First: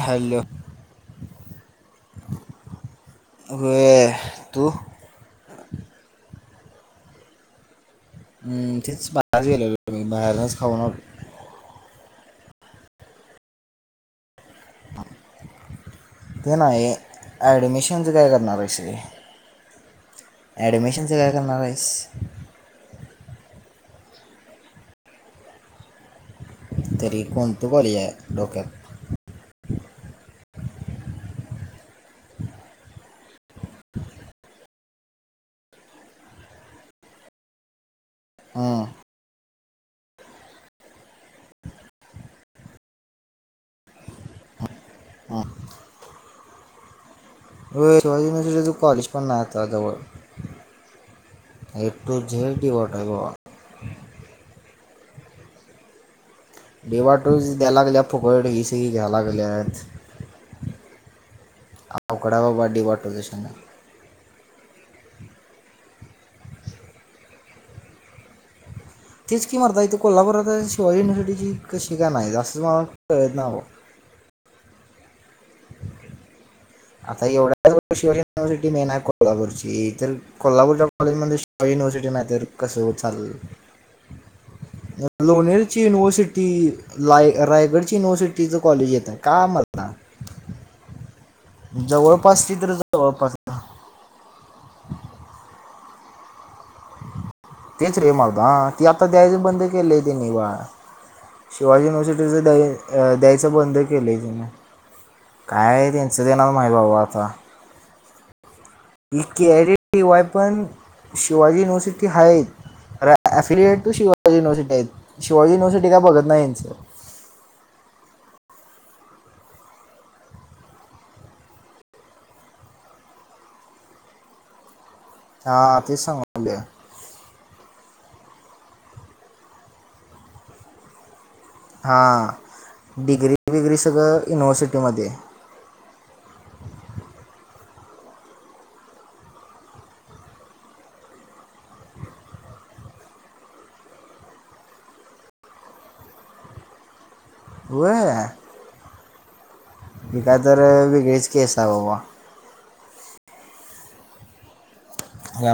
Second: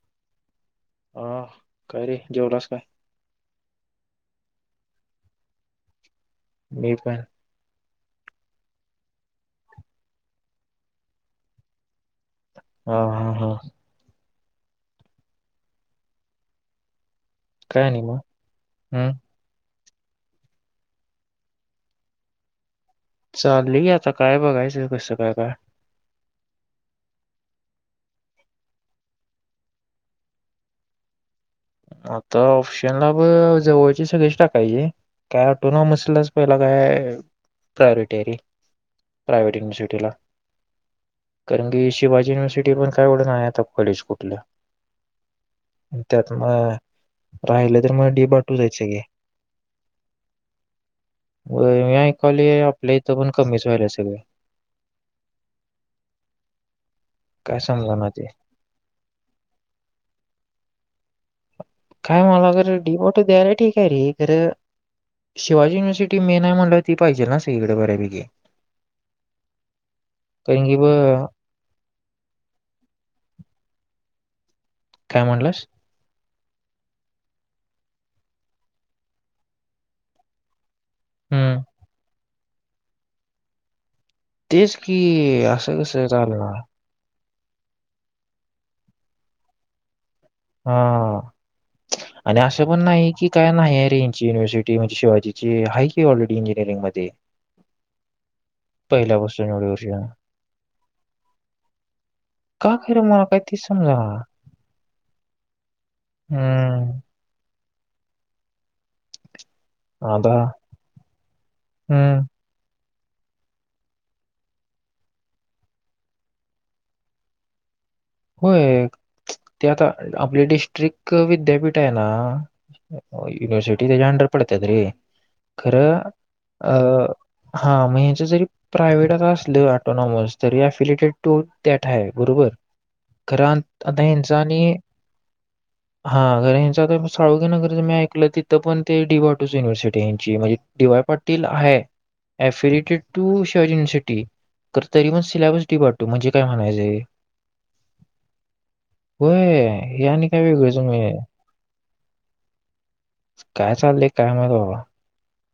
Hello हा काय रे जेवलास काय दु म पण हम्म तेच बाहेरच गेले म बाहेरच खाऊन आलो हा हा ते नाही. नाही ऍडमिशनच मग काय करणार हम्म [unintelligible] ॲडमिशनचं काय करणार आहेस चाली याता काय बघसायचं कस काय काय तरी कोणतं कॉलेज आहे डोक्यात आता ऑप्शनला ब जवळचे सगळेच टाकायची काय वाटो ना मसलच पहिला काय प्रायरिटरी हम्म. प्रायवेट सिटीला कारण की शिवाजी युनिव्हर्सिटी पण काय एव्हढं नाही आता कडेच कुठल्य त्यात म राहिलं तर होय मडी शिवाजी बाटू जायच युनिव्हर्सिटीचं कॉलेज पण नाही आता जवळ [unintelligible] ए मी टू ऐकाल झेड डी आपल्या वाटर इथं पण बाबा कमीच व्हायल [inaudible] डेवा टूज द्याय लागल्या फुकळ ए सी घ्यायला लागल्यात काय अवकडा मला बाबा अगर डी वाटोचं डिमोटी शेंगा द्यायला ठीक आहे रे खर शिवाजी युनिव्हर्सिटी मे नाही म्हणलं ती पाहिजे ना सगळीकडे बऱ्यापैकीे तेच की म्हणतात इथे कोल्हापूरात शिवाजी युनिव्हर्सिटीची कशी का नाही असं मला कळत नाव काय म्हणालास आता एवढ्याच शिवाजी युनिव्हर्सिटी मेन आहे कोल्हापूरची तर कोल्हापूरच्या कॉलेजमध्ये हम्म शा युनिव्हर्सिटी नाहीतर कसं चाललं तेच की असं लोनेलची कसं युनिवर्सिटी चालणार लाय रायगडच्या युनिव्हर्सिटीचं कॉलेज येतं का मल्ला हा आणि ती असं तर पण नाही की जवळपास काय नाही अरे यांची युनिव्हर्सिटी म्हणजे शिवाजीची हाय कि ऑलरडी इंजिअरिंग मध्ये तेच रे मगदा ती आता द्यायचे पहिल्यापासून बंद एवढे वर्ष केलेय [unintelligible] शिवाजी युनिव्हर्सिटीचं का खरं द्या मला काय द्यायचं तेच बंद समजा केलंय [unintelligible] हम्म [unintelligible] इ केरटी वाय आता पण शिवाजी युनिव्हर्सिटी हम्म हय र अफिएट टू शिवाजी युनिव्हसिटी आहेत शिवाजी युनिव्हर्सिटी का बघत नाहीच होय ते आता आपले डिस्ट्रिक विद्यापीठ आहे ना युनिवर्सिटी तेच्या अंडर पडतात रे हां खरं तेच सांगले अ हा [unintelligible] जरी प्रायव्हेट अस टोनॉमस तरी अफिलेटेड [unintelligible] हां बरोबर डिग्री घर बिग्री आता सगळं हिंसानी युनिव्हर्सिटीमध्ये हा घर हिंसा [unintelligible] मी ऐकलं तिथं पण ते डीवाूस युनवर्सिटी यांची म्हणजे डी वाय पाटील आहे. इ्फेरेटेट टू शिवाजी युनिव्हर्सिटी तर तरी मण सिलेबस डिबटतो म्हणजे काय म्हणायचं वय होय मी काय तर वेगळीच केस [unintelligible] आहे बाबा काय चाललंय काय माहित बाबा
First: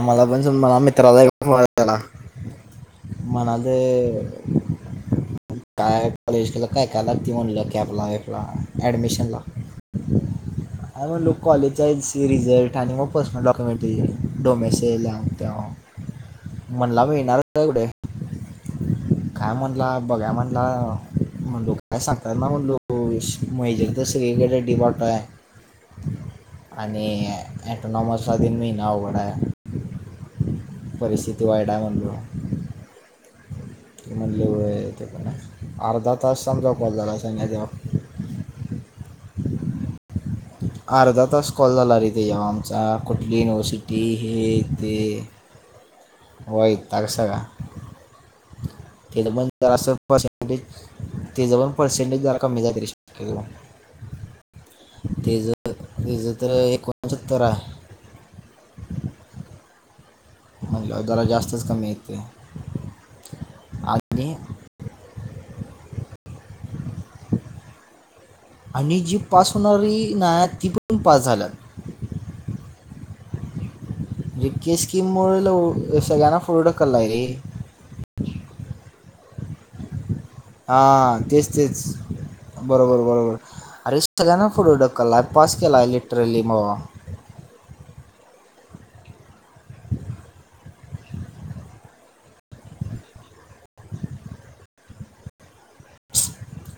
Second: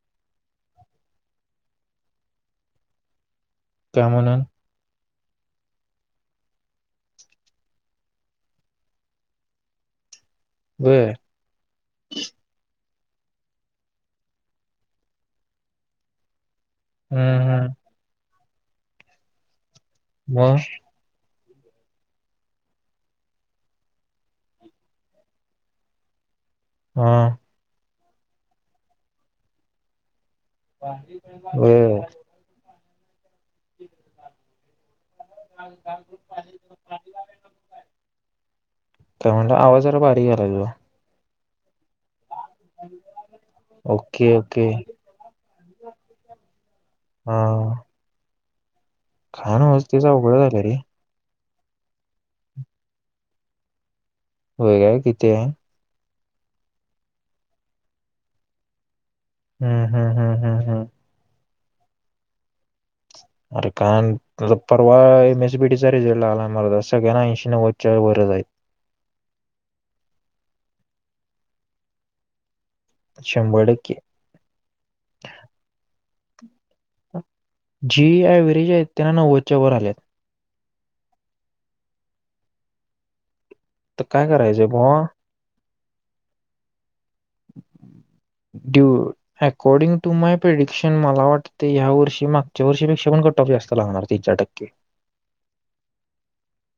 मला पण मला मित्राला [unintelligible] काय म्हणाले म्हणून? काय कॉलेज केलं काय काय लागती म्हणलं कॅपला व्यम्पला ऍडमिशन ला [unintelligible] आणि होय. म्हणलो कॉलेजचा रिझल्ट आणि मग पर्सनल डॉक्युमेंटरी [unintelligible] डोमेसेल्या ह्यावं त्याव हं, हं. [unintelligible] काय म्हणला बघाय मग? म्हणला [inaudible] [unintelligible] आणि हां. ऍटोनॉमस स्वाधीन मी नाव लई अवघड आहे आहे परिस्थिती वाईट आहे होय. म्हणल म्हणले व ते अर्धा तास सम जाऊप झाला सग्या जा काय म्हणलं आवाज जरा भारी झाला त स्कॉल झाला त इथे याऊ आमचा कुठली युनिव्हर्सिटी ओके, हे ओके. तेे वय तग सग हा पण खान जरा अस मस्तीचा अवघड झालं रे पसेंटच पण पर्सेंटेज जरा कमीक वगैरे किती आहे एकज तर एकोणसत्तरा हम् म्ह जरा जास्तच कमी येते अरे का आणि परर्वा मेसपीटच र जेलाला म जसं ना ऐंशी वच्या बरं जाई आणि जी पास होणारी नाही ती पण पास झाल्या शंभर टके रिक्की स्कीम मुळे सगळ्यांना... पुढं ढकललाय रे जी अव्हरेज आहेत त्यांना नव्वदच्या वर आल्यात.. हा तेच तेच बरोबर बरोबर.. अरे तर काय सगळ्यांना करायचं पुढे भावा ढकलला पास केला लिटरली म.. due according to my prediction मला वाटते या वर्षी मागच्या वर्षीपेक्षा पण... कटऑफ जास्त लागणार तीन चार टक्के..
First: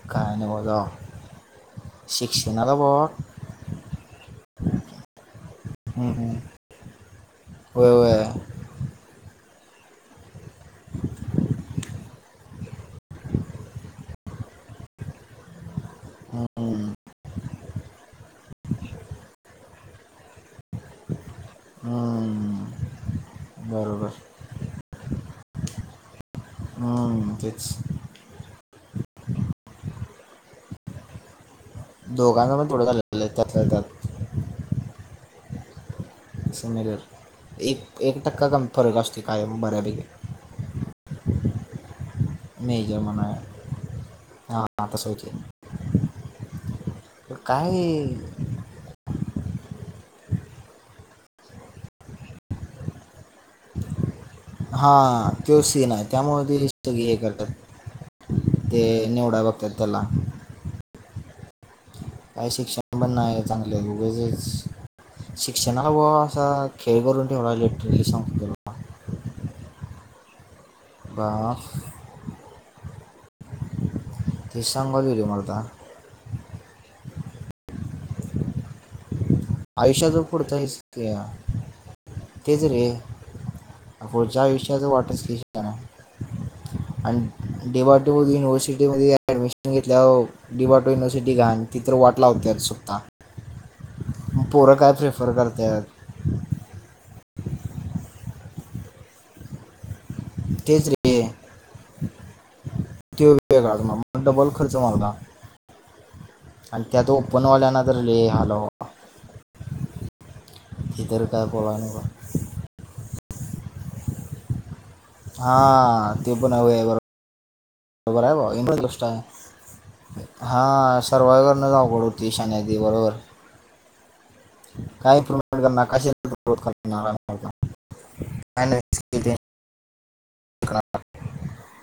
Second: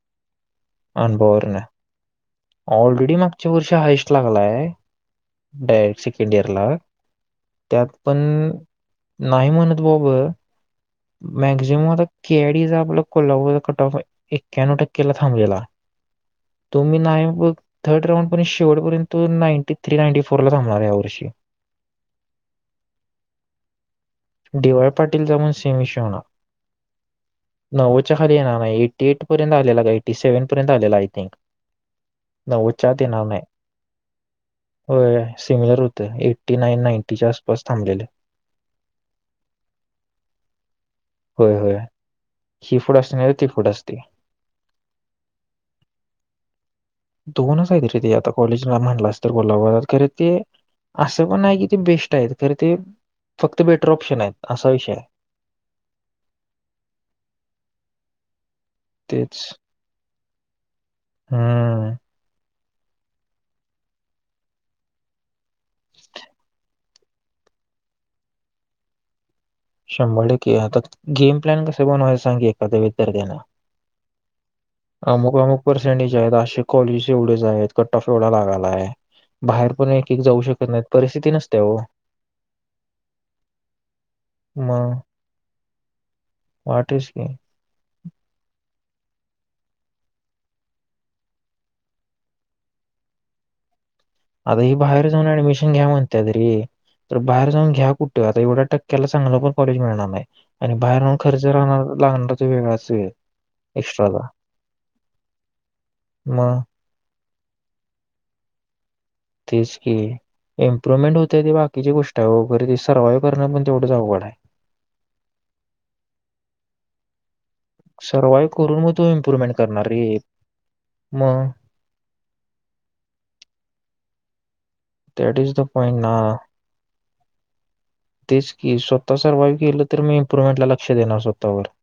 का वा.. अन बर ना बाबा ऑलरेडी मागच्या वर्ष हाईस्ट लागलाय.. डायरेक्ट हम्म, सेकंड हम्म. इयरला होय त्यात पण होय नाही म्हणत... बोब... मॅक्झिमम आता कॅडीचा आपला कोला कट ऑफ एक्यानव टक्केला थांबलेला... तुम्ही नाही थर्ड रांउड पर्य शेवटपर्यंत नाटी थ्री नाईंटी फोर ला थांबणार या वर्षी... हम्म. बरोबर डी वाय पाटील जाऊन हम्म, तेच नव्वद च्या खाली येणार नाही ऐटीएट पर्यंत आलेला का... सेव्हन पर्यंत आलेला आय थिंक.. दोघांना पण थोडं नव्वदच्या आत येणार चाल नाही त्यातात.. होय सिमिलर होतं एट्टी नाईन नाईन्टीच्या आसपास एक थांबलेले एक टक्का कमी फरक असते काय.. मऱ्या ब ग होय हो... हि फुट मेजर असते म्हणा नाही तर ती फुट असते... हां तसं होते दोनच काय आहे त रे ते आता कॉलेजला म्हटलं अस तर बोलाव.. ते असं पण आहे कि ते बेस्ट आहेत खर ते.. फक्त बेटर ऑप्शन आहेत असा विषय हा आहे तो सीन आहे त्यामुळे ति सगळी हे करतात... ते तेच निवडा बघतात त्याला... हम्म... काय शिक्षण पण नाही चांगले वजेच.. शिक्षनाचा असा खेळ करून ठेवला लिटरली सं... शंभर टक्के आता गेम प्लॅन बाप कस बनवाय सांगी एखाद्या विद्यार्थ्याना.... ते सांगायला [unintelligible] गेले अमुक मला अमुक आता पर्सेंटेज आहेत असे कॉलेज एवढेच आहेत कट ऑफ एवढा लागाला आहे.. बाहेर पण एक आयुष्याचा एक जाऊ पुढत आहे शकत नाहीत परिस्थिती नसते हो तेच रे पु... विषयाच मग वाट अस वाटेच की आणि डेवा युनिव्हर्सिटी... ऍडमिशन घेतल्यावर डी वाय युनिव्हर्सिटी घेतल तर वाटला होत्या सुपता... [unintelligible] आता ही बाहेर जाऊन ऍडमिशन घ्या करतात म्हणते तरी तर बाहेर जाऊन घ्या कुठे आता एवढा.. टक्क्याला चांगलं पण कॉलेज मिळणार नाही आणि तेच बाहेरून रे खर्च राहणार लागणार वेगळाच.. ढ एक्स्ट्राचा डबल खर्च मागला... मग... ओपनवल्या ना तर लय हाल... तेच की हे इम्प्रुव्हमेंट तर होत त काय ते बोला बाकीची नको गोष्ट आहे वगैरे सव्हाईव करण पण जाऊड हा ते पण ह सर्वाईव्ह करून मग बरोबररोबर तो आहे. इम्प्रुव्हमेंट करणार रे. हा सर्वाय मग करण आवघड होती शान्या बरोबर.. कायें दॅट इज द पॉइंट कर ना. तेच की स्वतः सर्वाइव्ह केलं तर मी इम्प्रुवमेंट ला लक्ष देणार स्वतःवर.. [inaudible]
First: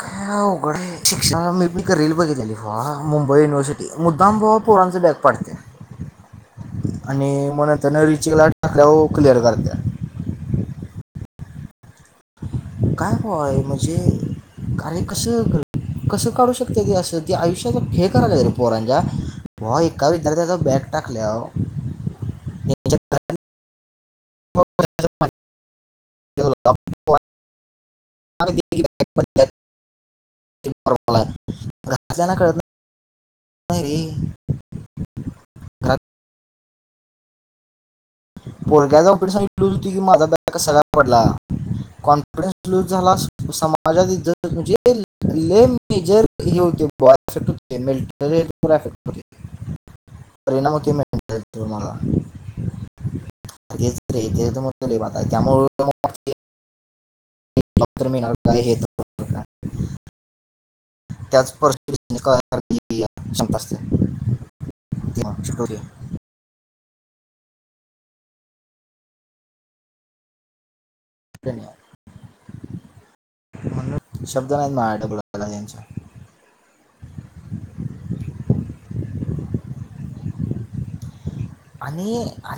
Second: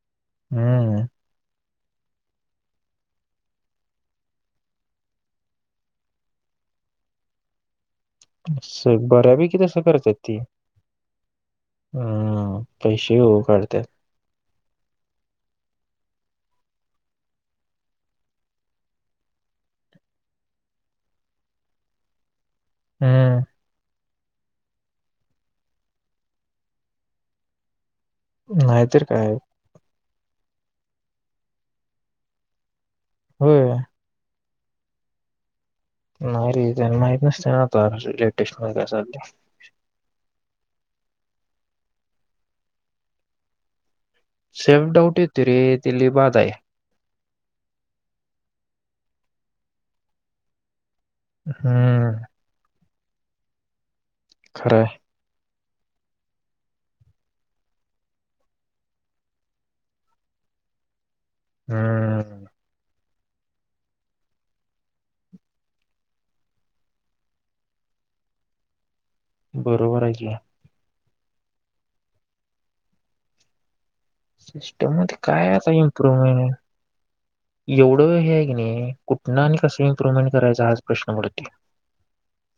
काय अवघड आहे हं. शिक्षणा म भी एक रील बघितली व मुंबई युनिव्हर्सिटी मुद्दाम भावा पोरांचे बॅग पाडते.. आणि म्हण.. त्या न रिचिकला टाकल्या व असं क्लिअर बऱ्यापैकी करत्या... तसं करतात ती. हं. काय पैसे हो पय काढतात. म्हणजे कार्य कसं कसं काडु श असी आयुष्या फे कराय रे पोरांच्या व एका विदथ त्याचा बॅग टाकल्याव हम्म. [unintelligible] नाहीतर काय. [unintelligible] [unintelligible] होय. [inaudible] नाही रे जन मा नत [unintelligible] पोरग्या जा पिडसट लज होती की माझा बॅग क ससारा पडला. कॉन्फरन्सलू झाला सेल्फ डाऊट येतो रे ते लई बाद आहे. [unintelligible] [unintelligible] परिणाम क मिळ तुम्हाला हं. आणि [unintelligible] खरं आहे. [unintelligible] त्याच हं. [unintelligible] [unintelligible] बरोबर आहे की म्हण सिस्टम मध्ये काय आता इम्प्रुवमेंट एवढं हे आहे की नाही कुठन आणि कसं इम्प्रुव्हमेंट करायच हाच प्रश्न पड आणि आ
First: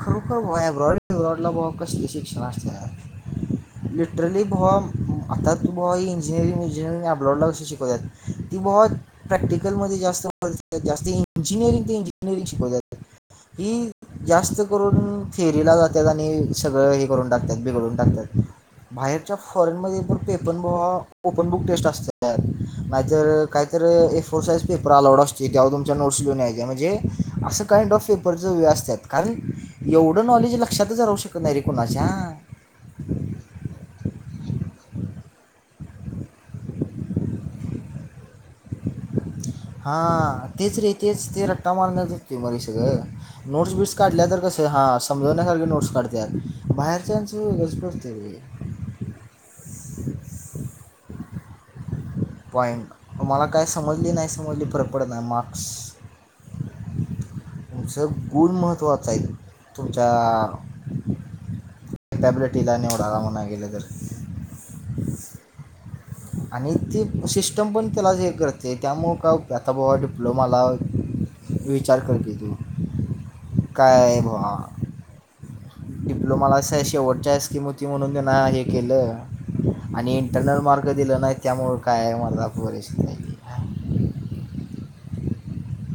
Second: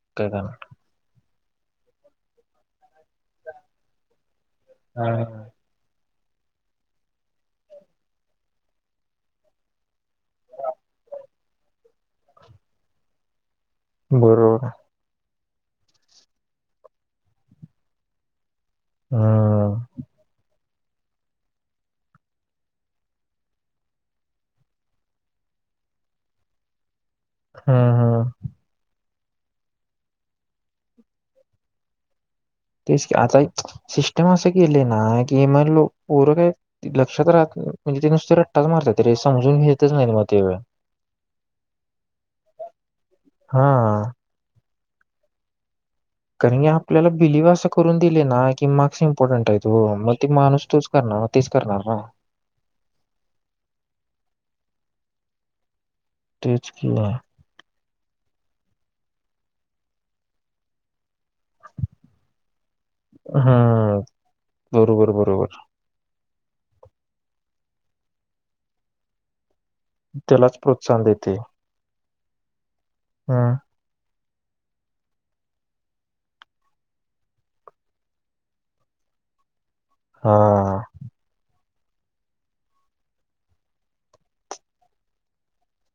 खरो काय का खरया ब्रॉड ब्रॉड ला बॉ कसे शिक्षण असत्यात लिटरली बुवा हा. आता बॉ ईन इंजिनिअरिंग इंजिनिअरिंग अपलॉडला कशी शिकवतात की बॉ प्रॅक्टिकलमध्ये जास्त जास्त इंजिनिअरिंग ते इंजिनिअरिंग शिकव जातात. ही जास्त बरोबर करून थेरीला जातात आणि सगळं हे करून टाकतात बिघडून टाकतात. बाहेरच्या हम्म फॉरेन मध्ये पण पेपर बॉ ओपन बुक टेस्ट असत्या नाहीतर काहीतरी A four size paper allowed असते त्या मग तुमच्या नोट्स घेऊन यायच्या म्हणजे आ काइंड हम्म ऑफ हम्म. पेपरच वे असतात कारण एवढं नॉलेज लक्षातच राहू शकत नाही रे कोणाच्या तेच आता सिस्टम असं केले ना की मण लो परंक आहे लक्षात राहत म्हणजे ते नुसत काहीतरी चांगलं हा तेच रे तेच ते रट्टा मारण जते मा सगळं हा नोट्स बीट्स काढल्या तर कस ते हां समजो ना कर ग नोट्स काढते कारण की आपल्याला बिलीव्ह असं करून दिले रे ना की मार्क्स इम्पॉर्टंट आहेत हो मग ते माणूस तोच करणार तेच करणार ना पॉईंट मला काय समजली नाही समजली परर पडत नाही मार्क्स तेच किला तु गुण महत्वाचा आहे तुमच्या टॅबलेट तिला निवडाला म्हणा गेलं तर हम्म बरोबर बरोबर आणि ते सिस्टम पण त्याला हे करते त्यामुं का आता बबा त्यालाच डिप्लोमाला प्रोत्साहन देते विचार करते तू हम्म काय आहे म कवा डिप्लोमाला अस शेवटच्या स्कीम होती म्हणून त्यांना हे केलं आणि हा इंटरनल मार्क दिले नाहीत त्यामुळे काय आहे मझ परिस्थित आहे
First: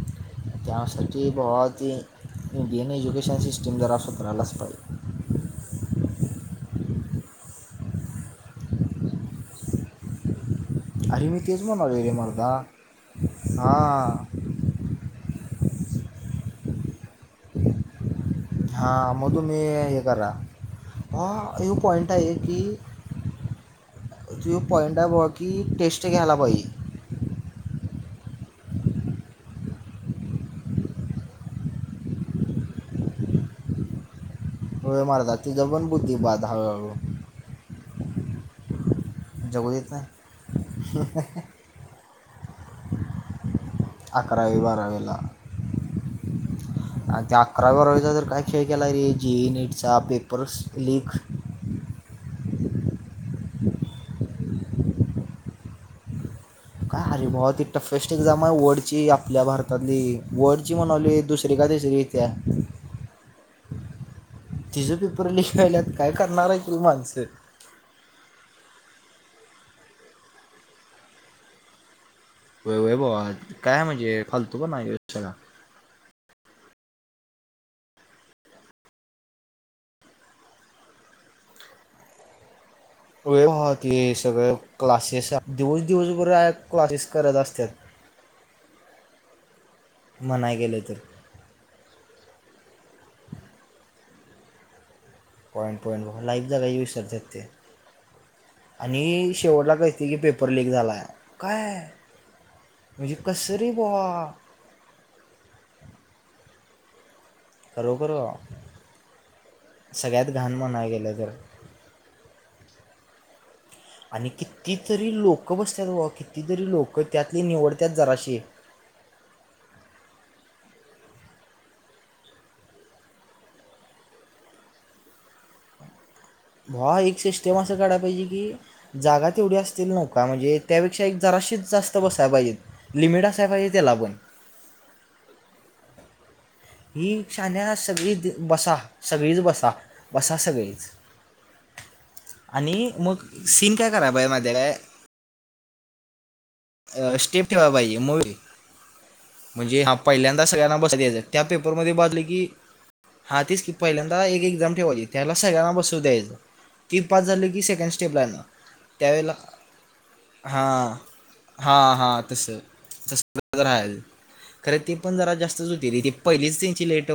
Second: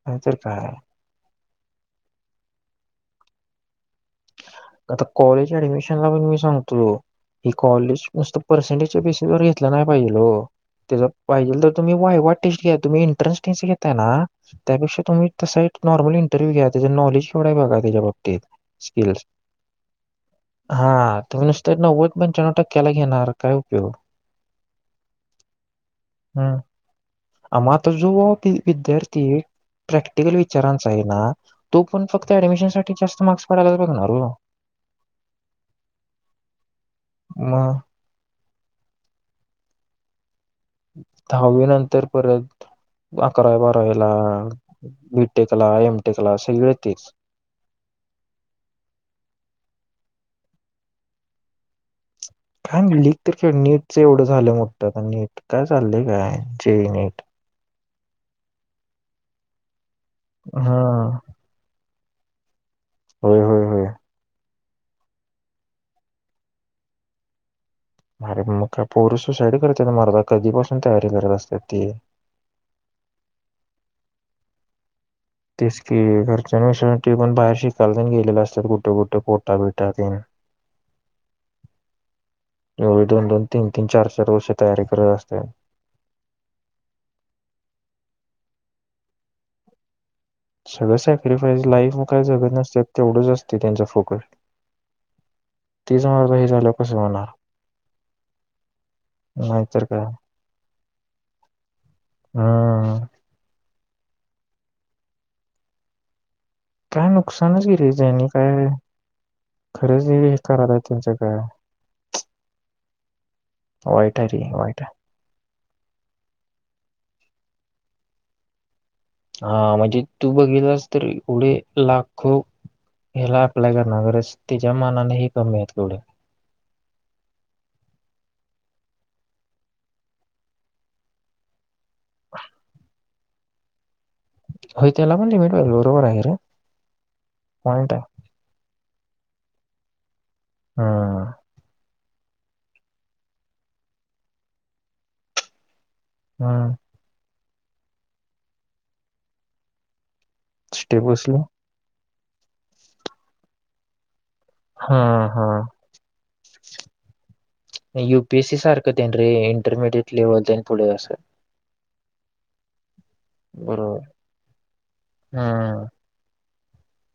अ ते काय बहत ह इ बिन एजुकेशन सस्टम जरा असत आता कॉलेज ऍडमिशन ला पण मी सांगतो ही कॉलेज मस्त पर्सेंटेजच्या बेसिस वर घेतला नाही पाहिजेल त्या अरे मी पाहिजे तेच तर तुम्ही म्हणालो रे वायवाट मर्दा टेस्ट घ्या तुम्ही एंट्रन्स टेस्ट घेताय ना हां त्यापेक्षा तुम्ही त नॉर्मल इंटरव्ह्यू घ्या त्या नॉलेज केवढा बघा त्याच्या बाबतीत हां स्किल्स मग तुम्ही हे करा हा तुम्ही नुसत ह्यो नव्व पॉईंट पंच्या्व टक्क्याला घेणार काय उपयोग त पॉइंट आहे ब की टेस्ट घ्यायला पाहिज आम तर जव विद्यार्थी एक प्रॅक्टिकल विचारांचा आहे ना तो पण फक्त ऍडमिशन साठी जास्त मार्क्स पाडायलाच लागणार हो हळ मारतात ती ज बनबुती बाद हळूहळू मग जगू देत दहावी नंतर परत अकराव बाराव्याला अकरावी बारावीला बीटेकला एमटेकला सगळ तेच चा तर काय खेळ केला रे जी नटचा पेपर्स लीग काय नाही लीक तर खेळ नीटच एवढं झालं मोठतं आ नीट काय चाललंय काय जेई का नीट हरभव ती टफेस्ट एदाा वडची आपल्या भारतात आणि वर्डची हा म्हणाली दुसरी का तसरी इथे होय होय होय तिझ पेपर लिख राहिलात काय करणार आहे तु माणसं अरे मग का पोर सुसाईड करतात मरदा कधीपासून तयारी करत असतात ती ब काय म्हणजे खालतो प नाही तेच कि घरच्याविषयी पण बाहेर शिकाला गेलेले असतात कुठे कुठे पोटा बिटाात [inaudible] व म ते सगळ तयारी करत क्लासेस असतात दिवस दिवसभर क्लासेस करत असतात [inaudible] म्हणाय गेलं तर सगळं सॅक्रिफाईस लाईफ म काय सगं नसत तेवढंच असते त्यांचा फोकस पॉइंट तेच पॉंट मर्दा लाईफ हे जा काही झाल्यावर कसं विसरध होणार ते आणि शेवटला नाहीतर काय कहीते की पेपर क झालाय काय हम्म परभवा काय नुकसानच गरेचनी काय खरंच सगळ्यात हे घाण कात आहे म्हणाय तुमचं गेलं तर काय वाईट आहे आणि रे किती वाईट आहे. तरी लोक क बसत्यात व कितीतरी लोक त्यातली निवडत्याच जराशी हा म्हणजे तू बघितलास तर एवढे लाखो ह्याला अप्लाय करणार गरज तिच्या मनाने ह कमी आहेत कवढ्या व एक सिस्टम असं काढयला पाहिजे की जागा तेवढी असतील नवका म्हणजे त्यापेक्षा एक जराशीच जास्त बसा बाहिज लिमिट असाय पाहिजे त्याला पण हो त्याला पण लिमिटवाल बरोबर आहे रे. ही शाज पॉईंट आहे. सगळीच बसा सगळीच बसा. बसा सगळीच. हम्म आणि मग सीन काय करा बा आहे काय हम्म स्टिप ठेवा बाई मूवी म्हणजे हा पहिल्यांदा सगळ्यांना बसत स्टेप यायचं बसली त्या पेपरमध्ये बजले की हा तेच की पहिल्यांदा आता एक एक्झाम हा ठेवायची त्याला हा सगळ्यांना बसू द्यायचं ती पास झालं की की सेकंड स्टेपला ना युपीएससी सारखं त्यां रे त्यावेळेला इंटरमिडिएट लेव्हल त्यां पुढे हां. असं हां हां तसं. त राल बरोबर खरं ते पण जरा जास्तच हम्म होतीलथे पहिलीच त्यांची लेट